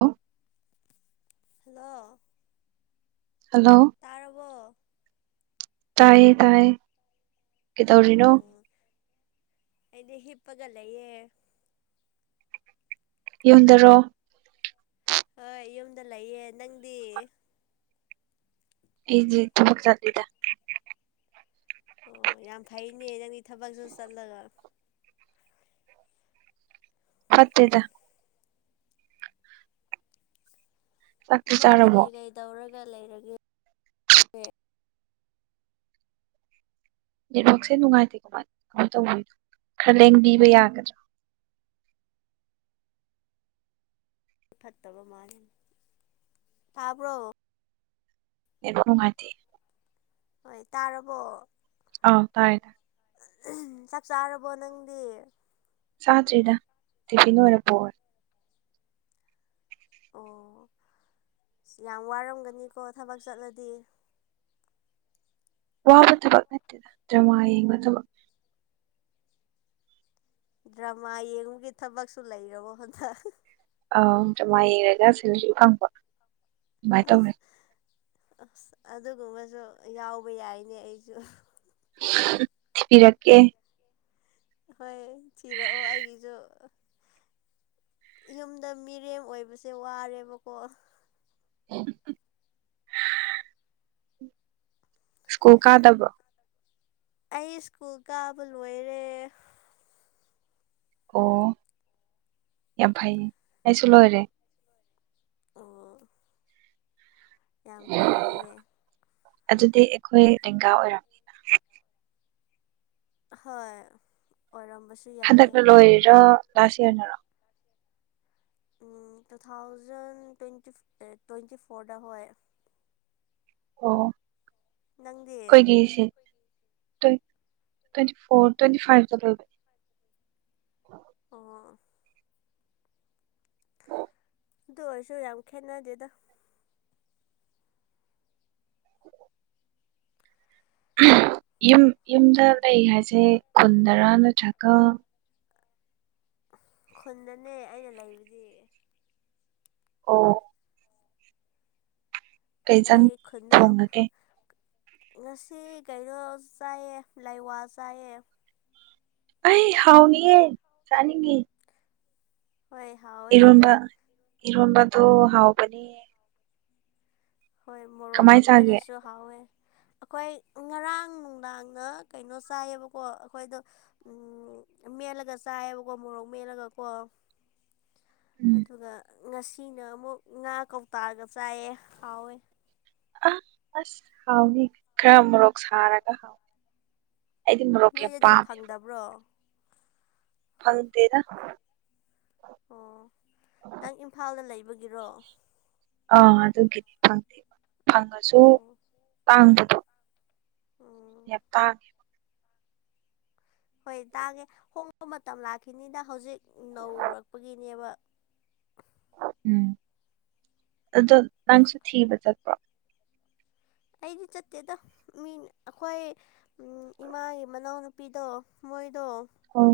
Hello hello hello ꯇꯥꯔꯕꯣ ꯇꯥꯏꯌꯦ-ꯇꯥꯏꯌꯦ ꯀꯩꯗꯧꯔꯤꯅꯣ? ꯑꯣ ꯑꯩꯗꯤ ꯍꯤꯞꯄꯒ ꯂꯩꯌꯦ꯫ ꯌꯨꯝꯗꯔꯣ? ꯍꯣꯏ ꯌꯨꯝꯗ ꯂꯩꯌꯦ꯫ ꯅꯪꯗꯤ? ꯑꯩꯗꯤ ꯊꯕꯛ ꯆꯠꯂꯤꯗ꯫ ꯑꯣ ꯌꯥꯝ ꯐꯩꯅꯦ ꯅꯪꯗꯤ ꯊꯕꯛꯁꯨ ꯆꯠꯂꯒ ꯐꯠꯇꯦꯗ꯫ ꯆꯥꯛꯇꯤ ꯅꯪꯗꯤ ꯆꯥꯔꯕꯣ ꯀꯩ-ꯀꯩ ꯇꯧꯔꯒ ꯂꯩꯔꯒꯦ? ꯅꯦꯠꯋꯥꯛꯁꯦ ꯅꯨꯡꯉꯥꯏꯇꯦ [unintelligible] ꯀꯃꯥꯏ ꯇꯧꯕꯅꯣ ꯈꯔ ꯂꯦꯡꯕꯤꯕ ꯌꯥꯒꯗ꯭ꯔꯥ? ꯐꯠꯇꯕ ꯃꯥꯂꯦꯗ ꯇꯥꯕ꯭ꯔꯣ? ꯅꯦꯠꯋꯥꯔꯛ ꯅꯨꯡꯉꯥꯏꯇꯦ꯫ ꯍꯣꯏ ꯇꯥꯔꯕꯣ? ꯑꯥꯎ ꯇꯥꯏ ꯇꯥꯏ꯫ [unintelligible] ꯆꯥꯛ ꯆꯥꯔꯕꯣ ꯅꯪꯗꯤ? ꯆꯥꯗ꯭ꯔꯤꯗ ꯇꯤꯐꯤꯟ ꯑꯣꯏꯅ ꯄꯨꯔꯦ꯫ ꯑꯣ ꯑꯁ ꯌꯥꯝ ꯋꯥꯔꯝꯒꯅꯤꯀꯣ ꯊꯕꯛ ꯆꯠꯂꯗꯤ꯫ ꯋꯥꯕ ꯊꯕꯛ ꯅꯠꯇꯦꯗ ꯗ꯭ꯔꯃꯥ ꯌꯦꯡꯕ ꯊꯕꯛ ꯗ꯭ꯔꯃꯥ ꯌꯦꯡꯕꯒꯤ ꯊꯕꯛꯁꯨ ꯂꯩꯔꯕꯣ ꯍꯟꯗꯛ꯫ ꯑꯧ ꯗ꯭ꯔꯃꯥ ꯌꯦꯡꯂꯒ ꯁꯦꯂꯔꯤ ꯐꯪꯕ꯫ ꯑꯗꯨꯃꯥꯏꯅ ꯇꯧꯔꯦ ꯑꯁ ꯑꯗꯨꯒꯨꯝꯕꯁꯨ ꯌꯥꯎꯕ ꯌꯥꯏꯅꯦ ꯑꯩꯁꯨ꯫ [unintelligible] ꯊꯤꯕꯤꯔꯛꯀꯦ꯫ ꯍꯣꯏ ꯊꯤꯔꯛꯑꯣ ꯑꯩꯒꯤꯁꯨ꯫ ꯏꯌꯨꯝꯗ ꯃꯤꯔꯦꯝ ꯑꯣꯏꯕꯁꯦ ꯋꯥꯔꯦꯕꯀꯣ꯫ [unintelligible] ꯁ꯭ꯀꯨꯝ ꯀꯥꯗꯕ꯭ꯔꯣ? ꯑꯩ ꯁ꯭ꯀꯨꯜ ꯀꯥꯕ ꯂꯣꯏꯔꯦ꯫ ꯑꯣ ꯌꯥꯝ ꯐꯩꯏ ꯑꯩꯁꯨ ꯂꯣꯏꯔꯦ꯫ ꯑꯣ ꯌꯥꯝ ꯐꯩꯌꯦ꯫ ꯑꯗꯨꯗꯤ ꯑꯩꯈꯣꯏ ꯂꯦꯡꯒꯥ ꯑꯣꯏꯔꯝ ꯍꯣꯏ ꯑꯣꯔꯝꯕꯁꯨ ꯍꯟꯗꯛꯅ ꯂꯣꯏꯔꯤꯔꯣ ꯂꯥꯁ ꯌꯔꯅꯔꯣ? ꯎꯝ ꯇꯨ ꯊꯥꯎꯖꯟ ꯇ꯭ꯋꯦꯟꯇꯤ ꯇ꯭ꯋꯦꯟꯇꯤ ꯐꯣꯔꯗ ꯍꯣꯏ꯫ ꯑꯣ ꯅꯪꯗꯤ ꯑꯩꯈꯣꯏꯒꯤ ꯁꯤꯠ ꯇꯨꯟ ꯇ꯭ꯋꯦꯟꯇꯤ ꯐꯣꯔ ꯇ꯭ꯋꯦꯟꯇꯤ ꯐꯥꯏꯞꯇ ꯂꯣꯏꯕ꯫ ꯑꯣ ꯑꯗꯨ ꯑꯣꯏꯔꯁꯨ ꯌꯥꯝ ꯈꯦꯠꯅꯗꯦꯗ꯫ [unintelligible] ꯌꯨꯝ ꯌꯨꯝꯗ ꯂꯩ ꯍꯥꯏꯁꯦ ꯈꯨꯟꯗꯔꯥ ꯅꯠꯇ꯭ꯔꯒ? ꯈꯨꯟꯗꯅꯦ ꯑꯩꯅ ꯂꯩꯕꯗꯤ꯫ ꯑꯣ ꯀꯩꯖꯥꯡ ꯑꯩ ꯈꯨꯟꯗ ꯊꯣꯡꯉꯒꯦ ꯉꯁꯤ ꯀꯩꯅꯣ ꯆꯥꯏꯌꯦ ꯂꯥꯏꯋꯥ ꯆꯥꯏꯌꯦ꯫ ꯑꯩ ꯍꯥꯎꯅꯤꯌꯦ ꯆꯥꯅꯤꯡꯉꯦ꯫ ꯍꯣꯏ ꯍꯥꯎ ꯏꯔꯣꯟꯕ ꯏꯔꯣꯟꯕꯗꯨ ꯍꯥꯎꯕꯅꯤ꯫ ꯍꯣꯏ ꯀꯃꯥꯏ ꯃꯣꯔꯣꯛꯀ ꯆꯥꯒꯦ ꯃꯦꯠꯂꯁꯨ ꯍꯥꯎꯋꯦ꯫ ꯑꯩꯈꯣꯏ ꯉꯔꯥꯡ ꯅꯨꯡꯗꯥꯡꯅ ꯀꯩꯅꯣ ꯆꯥꯏꯌꯦꯕꯀꯣ ꯑꯩꯈꯣꯏꯗꯣ ꯫ ꯎꯝ ꯃꯦꯂꯒ ꯆꯥꯏꯌꯦꯕꯀꯣ ꯃꯣꯔꯣꯛ ꯃꯦꯠꯂꯒ ꯀꯣ꯫ ꯎꯝ ꯑꯗꯨꯒ ꯉꯁꯤꯅ ꯑꯃꯨꯛ ꯉꯥ ꯀꯧꯇꯥꯥꯒ ꯆꯥꯏꯌꯦ ꯍꯥꯎꯋꯦ꯫ ꯑ ꯑꯁ ꯍꯥꯎꯅꯤ ꯈꯔ ꯃꯣꯔꯣꯛ ꯁꯥꯔꯒ ꯍꯥꯎ ꯑꯩꯗꯤ ꯃꯣꯔꯣꯛ ꯌꯥꯝ ꯅꯣꯏꯗꯗꯤ ꯄꯥꯝꯃꯦ ꯐꯪꯗꯕ꯭ꯔꯣ꯫ ꯐꯪꯇꯦꯗ꯫ ꯑꯣ ꯅꯪ ꯏꯝꯐꯥꯜꯗ ꯂꯩꯕꯒꯤꯔꯣ꯫ ꯑꯥ ꯑꯗꯨꯒꯤꯅꯦ ꯐꯪꯗꯦꯕ ꯐꯪꯉꯁꯨ ꯑꯣ ꯇꯥꯡꯕꯗꯣ꯫ ꯎꯝ ꯌꯥꯝ ꯇꯥꯡꯉꯦ꯫ ꯍꯣꯏ ꯇꯥꯡꯉꯦ ꯍꯣꯡꯕ ꯃꯇꯝ ꯂꯥꯛꯈꯤꯅꯤꯗ ꯍꯧꯖꯤꯛ ꯅꯧꯔꯛꯄꯒꯤꯅꯦꯕ꯫ ꯎꯝ ꯑꯗꯣ ꯅꯪꯁꯨ ꯊꯤꯕ ꯆꯠꯄ꯭ꯔꯣ ꯫ ꯑꯩꯗꯤ ꯆꯠꯇꯦꯗ ꯃꯤꯅ ꯑꯩꯈꯣꯏ꯫ ꯎꯝ ꯏꯃꯥꯒꯤ ꯃꯅꯥꯎꯅꯨꯄꯤꯗꯣ ꯃꯣꯏꯗꯣ ꯑꯣ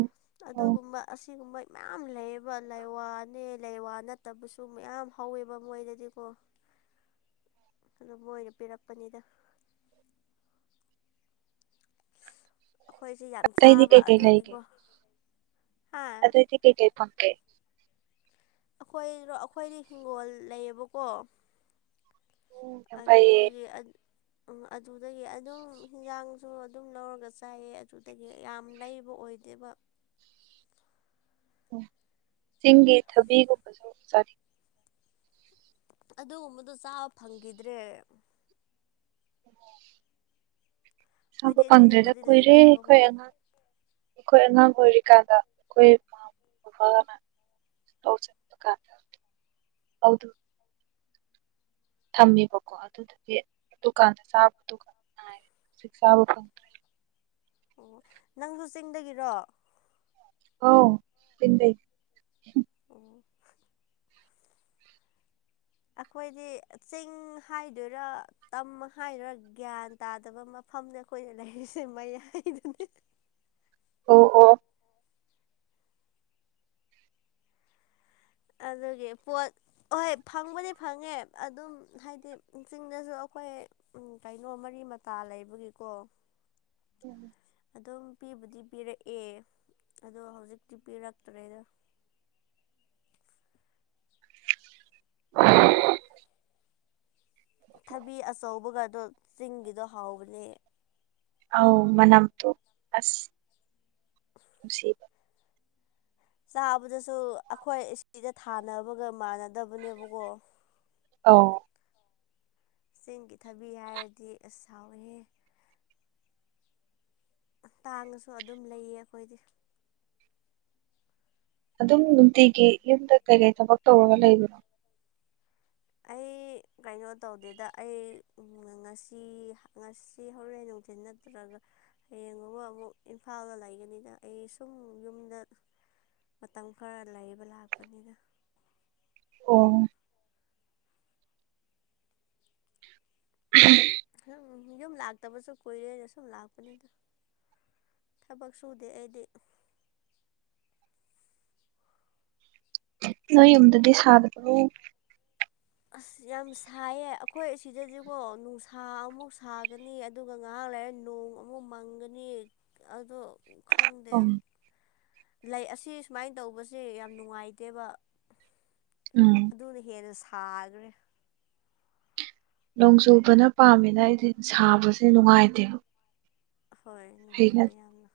ꯑꯣ ꯑꯗꯨꯒꯨꯝꯕ꯫ ꯑꯁꯤꯒꯨꯝꯕ ꯃꯌꯥꯝ ꯂꯩꯌꯦꯕ ꯂꯩꯋꯥꯅꯦ ꯂꯩꯋꯥ ꯅꯠꯇꯕꯁꯨ ꯃꯌꯥꯝ ꯍꯧꯋꯦꯕ ꯃꯣꯏꯗꯗꯤꯀꯣ ꯫ ꯑꯗꯨ ꯃꯣꯏꯅ ꯄꯤꯔꯛꯄꯅꯤꯗꯥ ꯫ ꯑꯈꯣꯏꯁꯦ ꯌꯥꯝ ꯑꯇꯩꯗꯤ ꯆꯥꯕ ꯀꯩꯀꯩ ꯑꯗꯨꯒꯤꯀꯣ꯫ ꯍꯥ ꯑꯇꯩꯗꯤ ꯀꯩ ꯀꯩ ꯐꯪꯒꯦ ꯫ ꯑꯈꯣꯏꯔꯣ ꯑꯈꯣꯏꯗꯤ ꯍꯤꯡꯒꯣꯜ ꯂꯩꯌꯦꯕꯀꯣ꯫ ꯌꯥꯝ ꯐꯩꯌꯦ ꯑꯗꯨꯗꯒꯤ ꯑꯗ ꯎꯝ ꯑꯗꯨꯗꯒꯤ ꯑꯗꯨꯝ ꯍꯤꯟꯖꯥꯡꯁꯨ ꯑꯗꯨꯝ ꯂꯧꯔꯒ ꯆꯥꯏꯌꯦ ꯑꯗꯨꯗꯒꯤ ꯌꯥꯝ ꯂꯩꯕ ꯑꯣꯏꯗꯦꯕ꯫ ꯎꯝ ꯆꯤꯡꯒꯤ ꯊꯕꯤꯒꯨꯝꯕꯁꯨ ꯆꯥꯅꯤ ꯑꯗꯨꯒꯨꯝꯕꯗꯣ ꯆꯥꯕ ꯐꯪꯒꯤꯗ꯭ꯔꯦ꯫ ꯆꯥꯕ ꯍꯣꯏꯗꯤ ꯐꯪꯗ꯭ꯔꯦꯗ ꯑꯗꯨꯒꯨꯝꯕꯗꯤ ꯀꯨꯏꯔꯦ ꯂꯩꯇꯦꯕꯀꯣ ꯑꯩꯈꯣꯏ ꯑꯉꯥꯡ꯫ ꯑꯩꯈꯣꯏ ꯑꯉꯥꯡ ꯑꯣꯏꯔꯤꯀꯥꯟꯗ ꯈꯣꯏ ꯃꯥꯝꯃ [unintelligible] [unintelligible] ꯊꯝꯃꯦꯕꯀꯣ ꯑꯗꯨꯗꯨꯗꯤ ꯗꯨꯀꯥꯟꯗ ꯆꯥꯕ ꯗꯨꯈꯛ ꯉꯥꯏꯔꯦ ꯍꯧꯖꯤꯛ ꯆꯥꯕ ꯐꯪꯗ ꯑꯣ ꯅꯪꯁꯨ ꯆꯤꯡꯗꯒꯤꯔꯣ꯫ ꯑꯧ ꯄꯤꯟꯗꯩ꯫ ꯑꯣ ꯑꯩꯈꯣꯏꯗꯤ ꯆꯤꯡ ꯍꯥꯏꯗꯣꯏꯔꯥ꯫ ꯇꯝ ꯍꯥꯏꯔ ꯒ꯭ꯌꯥꯟ ꯇꯥꯗꯕ ꯃꯐꯝꯅꯦ ꯑꯩꯈꯣꯏꯅ ꯂꯩꯔꯤꯁꯦ ꯃꯌꯥꯏꯗꯅꯦ꯫ ꯑꯣ ꯑꯣ ꯑꯗꯨꯒꯤ ꯄꯣꯠ ꯍꯣꯏ ꯐꯪꯕꯨꯗꯤ ꯐꯪꯉꯦ ꯑꯗꯨꯝ ꯍꯥꯏꯗꯤ ꯆꯤꯡꯗꯁꯨ ꯑꯩꯈꯣꯏ ꯎꯝ ꯀꯩꯅꯣ ꯃꯔꯤ ꯃꯇꯥ ꯂꯩꯕꯒꯤꯀꯣ ꯎꯝ ꯑꯗꯨꯝ ꯄꯤꯕꯨꯗꯤ ꯄꯤꯔꯛꯑꯦ ꯑꯗꯣ ꯍꯧꯖꯤꯛꯇꯤ ꯄꯤꯔꯛꯇ꯭ꯔꯦꯗ꯫ [inaudible] ꯊꯕꯤ ꯑꯆꯧꯕꯒꯗꯣ ꯆꯤꯡꯒꯤꯗꯣ ꯍꯥꯎꯕꯅꯦ꯫ ꯑꯧ ꯃꯅꯝ ꯇꯨ ꯑꯁ ꯅꯨꯡꯁꯤꯕꯅꯤ ꯆꯥꯕꯗꯁꯨ ꯑꯩꯈꯣꯏ ꯑꯁꯤꯗ ꯊꯥꯅꯕꯒ ꯃꯥꯟꯅꯗꯕꯅꯦꯕꯒꯣ ꯑꯥꯎ ꯆꯦꯡꯒꯤ ꯊꯕꯤ ꯍꯥꯏꯔꯗꯤ ꯑꯁ ꯍꯥꯎꯋꯦꯍꯦ ꯇꯥꯡꯉꯁꯨ ꯑꯗꯨꯝ ꯂꯩꯌꯦ ꯑꯈꯣꯏꯗꯤ ꯑꯗꯨꯝ ꯅꯨꯡꯇꯤꯒꯤ ꯌꯨꯝꯗ ꯀꯩꯀꯩ ꯊꯕꯛ ꯇꯧꯔꯒ ꯂꯩꯕꯅꯣ ꯑꯩ ꯀꯩꯅꯣ ꯇꯧꯗꯦꯗ ꯑꯩ ꯉꯁꯤ ꯉꯁꯤ ꯍꯧꯔꯦꯟ ꯅꯨꯡꯊꯤꯟ ꯅꯠꯇ꯭ꯔꯒ ꯍꯌꯦꯡꯒꯨꯝꯕ ꯑꯃꯨꯛ ꯏꯝꯐꯥꯜꯗ ꯂꯩꯒꯅꯤꯅ ꯑꯩ ꯁꯨꯝ ꯌꯨꯝꯗ ꯃꯇꯝ ꯈꯔ ꯂꯩꯕ ꯂꯥꯛꯄꯅꯤꯅ ꯑꯣ [unintelligible] ꯑꯗꯨꯝ ꯌꯨꯝ ꯂꯥꯛꯇꯕꯁꯨ ꯀꯨꯏꯔꯦꯅ ꯁꯨꯝ ꯂꯥꯛꯄꯅꯤꯗ ꯊꯕꯛ ꯁꯨꯗꯦ ꯑꯩꯗꯤ ꯅꯣꯏ ꯌꯨꯝꯗꯗꯤ ꯁꯥꯗꯕ꯭ꯔꯣ ꯑꯁ ꯌꯥꯝ ꯁꯥꯏꯌꯦ ꯑꯩꯈꯣꯏ ꯑꯁꯤꯗꯗꯤꯀꯣ ꯅꯨꯡꯁꯥ ꯑꯃꯨꯛ ꯁꯥꯒꯅꯤ ꯑꯗꯨꯒ ꯉꯥꯏꯍꯥꯛ ꯂꯩꯔꯥ ꯅꯣꯡ ꯑꯃꯨꯛ ꯃꯪꯒꯅꯤ ꯑꯗꯣ ꯈꯪꯗꯦ ꯎꯝ ꯂꯩ ꯑꯁꯤ ꯑꯁꯨꯃꯥꯏꯅ ꯇꯧꯕꯁꯦ ꯌꯥꯝ ꯅꯨꯡꯉꯥꯏꯇꯦꯕ ꯎꯝ ꯑꯗꯨꯅ ꯍꯦꯟꯅ ꯁꯥꯈ꯭ꯔꯦ ꯅꯣꯡ ꯆꯨꯕꯅ ꯄꯥꯝꯃꯤꯅ ꯑꯩꯗꯤ ꯁꯥꯕꯁꯦ ꯅꯨꯡꯉꯥꯏꯇꯦꯕ ꯍꯣꯏ ꯍꯩꯅ ꯅꯨꯡꯉꯥꯏꯇꯦ ꯌꯥꯝꯅ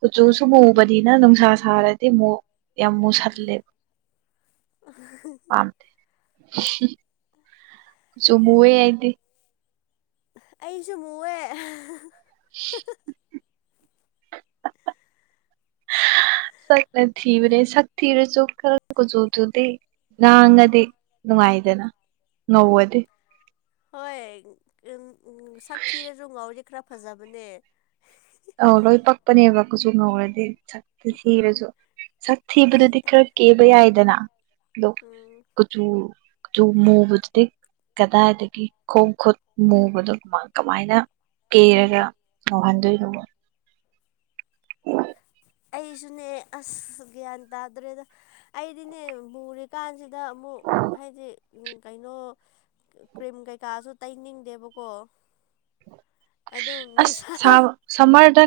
ꯀꯨꯆꯨꯁꯨ ꯃꯨꯕꯅꯤꯅ ꯅꯨꯡꯁꯥ ꯁꯥꯔꯗꯤ ꯑꯃꯨꯛ ꯌꯥꯝ ꯃꯨꯁꯜꯂꯦꯕ ꯄꯥꯝ ꯀꯨꯆꯨ ꯃꯨꯏꯌꯦ ꯑꯩꯗꯤ ꯑꯩꯁꯨ ꯃꯨꯏꯌꯦ [inaudible] [unintelligible] ꯁꯛꯅ ꯊꯤꯕꯅꯦ ꯁꯛ ꯊꯤꯔꯁꯨ ꯈꯔ ꯀꯨꯆꯨꯗꯨꯗꯤ ꯉꯥꯡꯉꯗꯤ ꯅꯨꯡꯉꯥꯏꯗꯅ ꯉꯧꯑꯗꯤ ꯍꯣꯏ [unintelligible] ꯁꯛ ꯊꯤꯔꯁꯨ ꯉꯥꯎꯔꯗꯤ ꯈꯔ ꯐꯖꯕꯅꯦ ꯑꯧ ꯂꯣꯏ ꯄꯛꯄꯅꯦꯕ ꯀꯨꯁꯨ ꯉꯧꯔꯗꯤ ꯁꯛꯇꯣ ꯍꯣꯏ ꯊꯤꯔꯁꯨ ꯁꯛ ꯑꯩ ꯊꯤꯕꯗꯨꯗꯤ ꯈꯔ ꯀꯦꯕ ꯌꯥꯏꯗꯅꯥ ꯑꯗꯣ ꯎꯝ ꯀꯆꯨ ꯀꯆꯨ ꯃꯨꯕꯗꯨꯗꯤ ꯀꯗꯥꯏꯗꯒꯤ ꯈꯣꯡ ꯈꯨꯠ ꯃꯨꯕꯗꯣ ꯀꯃꯥꯏ ꯀꯃꯥꯏꯅ ꯀꯦꯔꯒ ꯉꯧꯍꯟꯗꯣꯏꯅꯣꯕ ꯑꯩꯁꯨꯅꯦ ꯑꯁ ꯒ꯭ꯌꯥꯟ ꯇꯥꯗ꯭ꯔꯦꯗ ꯑꯩꯗꯤꯅꯦ ꯃꯨꯔꯦ ꯀꯥꯟꯖꯤꯗ ꯑꯃꯨꯛ ꯍꯥꯏꯗꯤ ꯎꯝ ꯀꯩꯅꯣ ꯀ꯭ꯔꯤꯝ ꯀꯩꯀꯥꯁꯨ ꯇꯩꯅꯤꯡꯗꯦꯕꯀꯣ ꯑꯗꯨꯝ ꯑꯁ ꯅꯨꯡꯁꯥ ꯁꯥꯕ ꯁꯝꯃꯔꯗ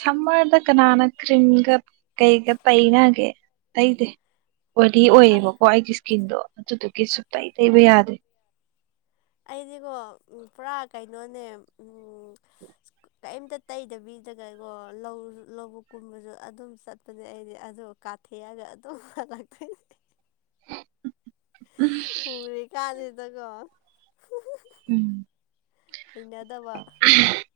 ꯁꯝꯃꯔꯗ ꯀꯅꯥꯅ ꯀ꯭ꯔꯤꯝꯒ ꯀꯩꯒ ꯇꯩꯅꯥꯒꯦ ꯇꯩꯗꯦ ꯑꯣꯏꯂꯤ ꯑꯁ ꯑꯣꯏꯌꯦꯕꯀꯣ ꯑꯩꯒꯤ ꯏꯁꯀꯤꯟꯗꯣ ꯑꯗꯨꯗꯨꯒꯤ ꯁꯨꯨꯛꯇꯩ ꯇꯩꯕ ꯌꯥꯗ꯭ꯦ ꯑꯩꯗꯤꯀꯣ ꯄꯨꯔꯥ ꯀꯩꯅꯣꯅꯦ ꯎꯝ [unintelligible] ꯀꯦꯝꯇꯥ ꯇꯩꯗꯕꯤꯗꯒꯀꯣ ꯂꯧ ꯂꯧꯕꯨꯛ ꯀꯨꯝꯕꯁꯨ ꯑꯗꯨꯝ ꯆꯠꯄꯅꯦ ꯑꯩꯗꯤ ꯑꯗꯨ ꯀꯥ ꯊꯦꯛꯑꯒ ꯑꯗꯨꯝ ꯍꯜꯂꯛꯇꯣꯏꯅꯦ ꯃꯨꯔꯤ ꯀꯥꯟꯁꯤꯗꯀꯣ ꯎꯝ ꯍꯩꯅꯗꯕ [unintelligible]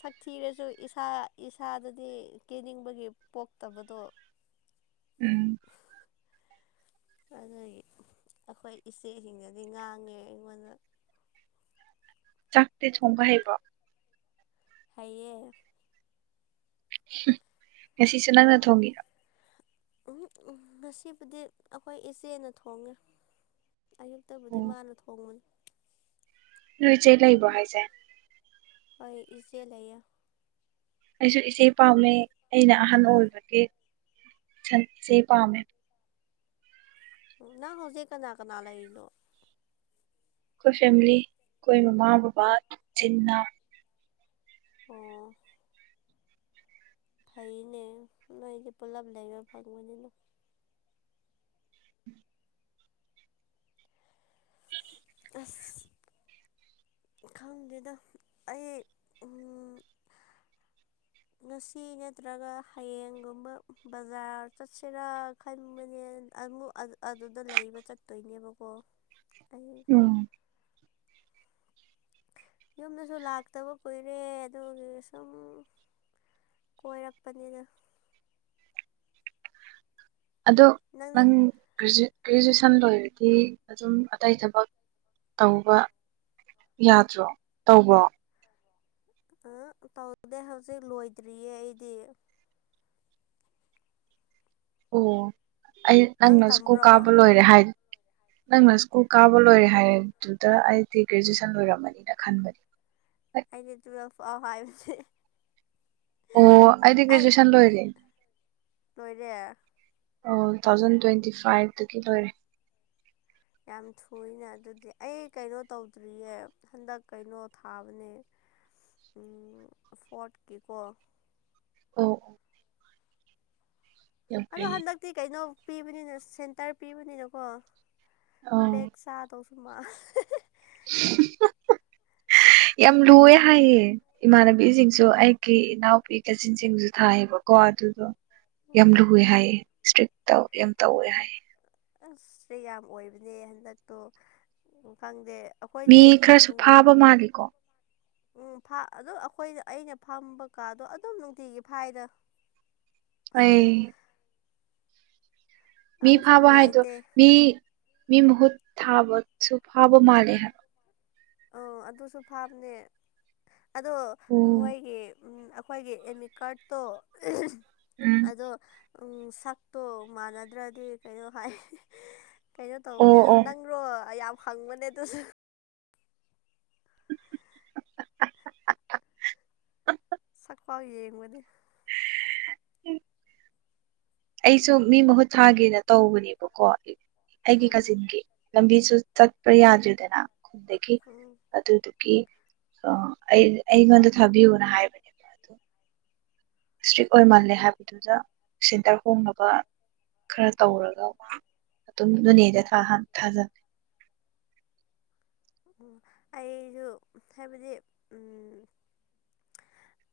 ꯁꯛꯊꯤꯔꯁꯨ ꯏꯁꯥ ꯏꯁꯥꯗꯗꯤ ꯀꯦꯅꯤꯡꯕꯒꯤ ꯄꯣꯛꯇꯕꯗꯣ ꯎꯝ ꯑꯗꯨꯒꯤ ꯑꯩꯈꯣꯏ ꯏꯆꯦꯁꯤꯡꯗꯗꯤ ꯉꯥꯡꯉꯦ ꯑꯩꯉꯣꯟꯗ ꯆꯥꯛꯇꯤ ꯊꯣꯡꯕ ꯍꯩꯕ꯭ꯔꯣ ꯍꯩꯌꯦ ꯉꯁꯤꯁꯨ ꯅꯪꯅ ꯊꯣꯡꯉꯤꯔꯣ ꯎꯝ ꯎ ꯉꯁꯤꯕꯨꯗꯤ ꯑꯩꯈꯣꯏ ꯏꯆꯦꯅ ꯊꯣꯡꯉꯦ ꯑꯌꯨꯛꯇꯕꯨꯗꯤ ꯑꯣ ꯃꯥꯅ ꯊꯣꯡꯕꯅꯤ ꯅꯣꯏ ꯆꯦ ꯂꯩꯕ꯭ꯔꯣ ꯍꯥꯏꯖꯦ ꯍꯣꯏ ꯏꯆꯦ ꯂꯩꯌꯦ ꯑꯩꯁꯨ ꯏꯆꯦ ꯄꯥꯝꯃꯦ ꯑꯩꯅ ꯑꯍꯟ ꯑꯣꯏꯕꯒꯤ [unintelligible] ꯏꯆꯦ ꯄꯥꯝꯃꯦ ꯎꯝ ꯅꯪ ꯍꯧꯖꯤꯛ ꯀꯅꯥ ꯀꯅꯥ ꯂꯩꯔꯤꯅꯣ ꯑꯩꯈꯣꯏ ꯐꯦꯃꯤꯂꯤ ꯑꯩꯈꯣꯏ ꯃꯃꯥ ꯕꯕꯥ ꯏꯆꯤꯟ ꯏꯅꯥꯎ ꯑꯣ ꯐꯩꯅꯦ ꯅꯣꯏꯗꯤ ꯄꯨꯂꯞ ꯂꯩꯕ ꯐꯪꯕꯅꯤꯅ ꯑꯁ ꯈꯪꯗꯦꯗ ꯑꯩ ꯎꯝ [inaudible] ꯉꯁꯤ ꯅꯠꯇ꯭ꯔꯒ ꯍꯌꯦꯡꯒꯨꯝꯕ ꯕꯖꯥꯔ ꯆꯠꯁꯤꯔꯥ ꯈꯟꯕꯅꯦ ꯑꯃꯨꯛ ꯑꯗꯨꯗ ꯂꯩꯕ ꯆꯠꯇꯣꯏꯅꯦꯕꯀꯣ ꯑꯩ ꯑꯣ ꯌꯨꯝꯗꯁꯨ ꯂꯥꯛꯇꯕ ꯀꯨꯏꯔꯦ ꯑꯗꯨꯒꯤ ꯁꯨꯝ ꯀꯣꯏꯔꯛꯄꯅꯤꯗ ꯑꯗꯣ ꯅꯪꯗꯤ ꯅꯪ ꯒ꯭ꯔꯦꯖꯨ ꯒ꯭ꯔꯦꯖꯨꯦꯁꯟ ꯂꯣꯏꯔꯗꯤ ꯑꯗꯨꯝ ꯑꯇꯩ ꯊꯕꯛ ꯇꯧꯕ ꯌꯥꯗ꯭ꯔꯣ ꯇꯧꯕ꯭ꯔꯣ ꯑ ꯇꯧꯗꯦ ꯍꯧꯖꯤꯛ ꯂꯣꯏꯗ꯭ꯔꯤꯌꯦ ꯑꯩꯗꯤ ꯑꯣ ꯑꯩ ꯅꯪ ꯅꯪꯅ ꯁ꯭ꯀꯨ ꯇꯝꯕ꯭ꯔꯣ ꯀꯥꯕ ꯂꯣꯏꯔꯦ ꯍꯥꯏ ꯅꯪꯅ ꯁ꯭ꯀꯨꯜ ꯀꯥꯕ ꯂꯣꯏꯔꯦ ꯍꯥꯏꯗꯨꯗ ꯑꯩꯗꯤ ꯒ꯭ꯔꯦꯖꯨꯋꯦꯁꯟ ꯂꯣꯏꯔꯝꯃꯅꯤꯅ ꯈꯟꯕꯅꯤ ꯑꯩꯗꯤ ꯇꯨꯋꯦꯜꯐ ꯐꯥꯎ ꯍꯥꯏꯕꯅꯤ ꯑꯣ ꯑꯩꯗꯤ ꯒ꯭ꯔꯦꯖꯨꯋꯦꯁꯟ ꯂꯣꯏꯔꯦ ꯂꯣꯏꯔꯦ ꯑꯣ ꯇꯨ ꯊꯥꯎꯖꯟ ꯇ꯭ꯋꯦꯟꯇꯤ ꯐꯥꯏꯚꯇꯒꯤ ꯂꯣꯏꯔꯦ ꯌꯥꯝ ꯊꯨꯏꯅ ꯑꯗꯨꯗꯤ ꯑꯩ ꯀꯩꯅꯣ ꯇꯧꯗ꯭ꯔꯤꯌꯦ ꯍꯟꯗꯛ ꯀꯩꯅꯣ ꯊꯥꯕꯅꯦ ꯎꯝ ꯐꯣꯔꯠꯀꯤꯀꯣ ꯑꯣ ꯌꯥꯝ ꯑꯗꯣ ꯐꯩꯌꯦ ꯍꯟꯗꯛꯇꯤ ꯀꯩꯅꯣ ꯄꯤꯕꯅꯤꯅ ꯁꯦꯟꯇꯔ ꯄꯤꯕꯅꯤꯅꯀꯣ ꯑꯣ ꯕꯦꯛ ꯆꯥꯗꯧꯁꯨ ꯃꯥꯜ ꯌꯥꯝ ꯂꯨꯋꯦ ꯍꯥꯏꯌꯦ ꯏꯃꯥꯟꯅꯕꯤꯁꯤꯡꯁꯨ ꯑꯩꯒꯤ ꯏꯅꯥꯎꯄꯤ ꯀꯥꯆꯤꯟꯁꯤꯡꯁꯨ ꯊꯥꯏꯌꯦꯕꯀꯣ ꯑꯗꯨꯗꯣ ꯌꯥꯝ ꯎꯝ ꯂꯨꯑꯦ ꯍꯥꯏꯌꯦ ꯏꯁꯇ꯭ꯔꯤꯛ ꯇꯧ ꯌꯥꯝ ꯇꯧꯋꯦ ꯍꯥꯏꯌꯦ ꯑꯁ ꯏꯁꯇ꯭ꯔꯤꯛ ꯌꯥꯝ ꯑꯣꯏꯕꯅꯦ ꯍꯟꯗꯛꯇꯣ ꯈꯪꯗꯦ ꯃꯤ ꯑꯩꯈꯣꯏꯗꯤ ꯈꯔꯁꯨ ꯎꯝ ꯐꯥꯕ ꯃꯥꯜꯂꯤꯀꯣ ꯎꯝ ꯐꯥ ꯑꯗꯨꯝ ꯑꯩꯈꯣꯏꯗ ꯑꯩꯅ ꯐꯝꯕ ꯀꯥꯗꯣ ꯑꯗꯨꯝ ꯅꯨꯡꯇꯤꯒꯤ ꯐꯥꯏꯗ ꯑꯩ ꯃꯤ ꯑꯃꯨꯛꯁꯨ ꯐꯥꯕ ꯍꯥꯏꯗꯣ ꯅꯨꯡꯉꯥꯏꯇꯦ ꯃꯤ ꯃꯤ ꯃꯍꯨꯠ ꯊꯥꯕꯁꯨ ꯐꯥꯕ ꯃꯥꯂꯦ ꯍꯥꯏꯕ ꯑꯣ ꯑꯗꯨꯁꯨ ꯐꯥꯕꯅꯦ ꯑꯗꯣ ꯑꯣ ꯃꯣꯏꯒꯤ ꯎꯝ ꯑꯩꯈꯣꯏꯒꯤ ꯑꯦꯗꯃꯤꯠ ꯀꯥꯔꯠꯇꯣ [unintelligible] ꯎꯝ [unintelligible] ꯑꯗꯣ ꯁꯛꯇꯣ ꯃꯥꯟꯅꯗ꯭ꯔꯗꯤ ꯀꯩꯅꯣ ꯍꯥꯏ [unintelligible] ꯀꯩꯅꯣ ꯇꯧꯕꯅꯦ ꯑꯣ ꯑꯁ ꯑꯣ ꯅꯪꯔꯣ ꯌꯥꯝ ꯍꯪꯕꯅꯦ ꯑꯗꯨꯁꯨ [unintelligible] [unintelligible] [unintelligible] ꯁꯛꯄꯥꯎ ꯌꯦꯡꯕꯅꯤ ꯑꯩꯁꯨ ꯃꯤ ꯃꯍꯨꯠ ꯊꯥꯒꯦꯅ ꯇꯧꯕꯅꯦꯕꯀꯣ ꯑꯩꯒꯤ ꯎꯝ ꯀꯥꯖꯤꯟꯒꯤ ꯂꯝꯕꯤꯁꯨ ꯆꯠꯄ ꯌꯥꯗ꯭ꯔꯤꯗꯅ ꯈꯨꯟꯗꯒꯤ ꯎꯝ ꯑꯗꯨꯗꯨꯒꯤ ꯑ ꯑꯩ ꯑꯩꯉꯣꯟꯗ ꯊꯥꯕꯤꯌꯨꯅ ꯍꯥꯏꯕꯅꯦ ꯏꯁꯇ꯭ꯔꯤꯛ ꯑꯣꯏ ꯃꯜꯂꯦ ꯍꯥꯏꯕꯗꯨꯗ ꯁꯦꯟꯇꯔ ꯍꯣꯡꯅꯕ ꯈꯔ ꯇꯧꯔꯒ ꯃꯥ ꯑꯗꯨꯝ ꯅꯣꯅꯦꯗ [unintelligible] ꯊꯥꯖꯟꯂꯦ ꯎꯝ ꯑꯩꯖꯨ ꯍꯥꯏꯕꯗꯤ ꯎꯝ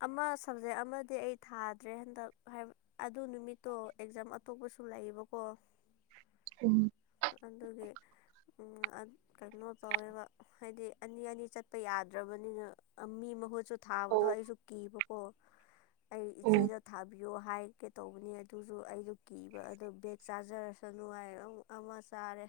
ꯑꯃ ꯁꯕꯖꯦꯛ ꯑꯃꯗꯤ ꯑꯩ ꯊꯥꯗ꯭ꯔꯦ ꯍꯟꯗꯛ ꯍꯥꯏꯕ ꯑꯗꯨ ꯅꯨꯃꯤꯠꯇꯣ ꯑꯦꯛꯖꯥꯝ ꯑꯇꯣꯞꯄꯁꯨ ꯂꯩꯌꯦꯕꯀꯣ ꯎꯝ ꯑꯗꯨꯒꯤ ꯎꯝ ꯑ ꯀꯩꯅꯣ ꯇꯧꯋꯦꯕ ꯍꯥꯏꯗꯤ ꯑꯅꯤ ꯑꯅꯤ ꯆꯠꯄ ꯌꯥꯗ꯭ꯔꯕꯅꯤꯅ ꯃꯤ ꯃꯍꯨꯠ ꯆꯠ ꯑꯣ ꯊꯥꯕꯗꯣ ꯑꯩꯁꯨ ꯀꯤꯕꯀꯣ ꯑꯩ ꯑꯣ ꯏꯆꯦꯗ ꯊꯥꯕꯤꯌꯣ ꯍꯥꯏꯒꯦ ꯇꯧꯕꯅꯦ ꯑꯗꯨꯖꯨ ꯑꯩꯗꯣ ꯀꯤꯕ ꯑꯗꯨ ꯕꯦꯛ ꯆꯥꯖꯔꯁꯅꯨ [unintelligible] ꯑꯃ ꯆꯥꯔꯦ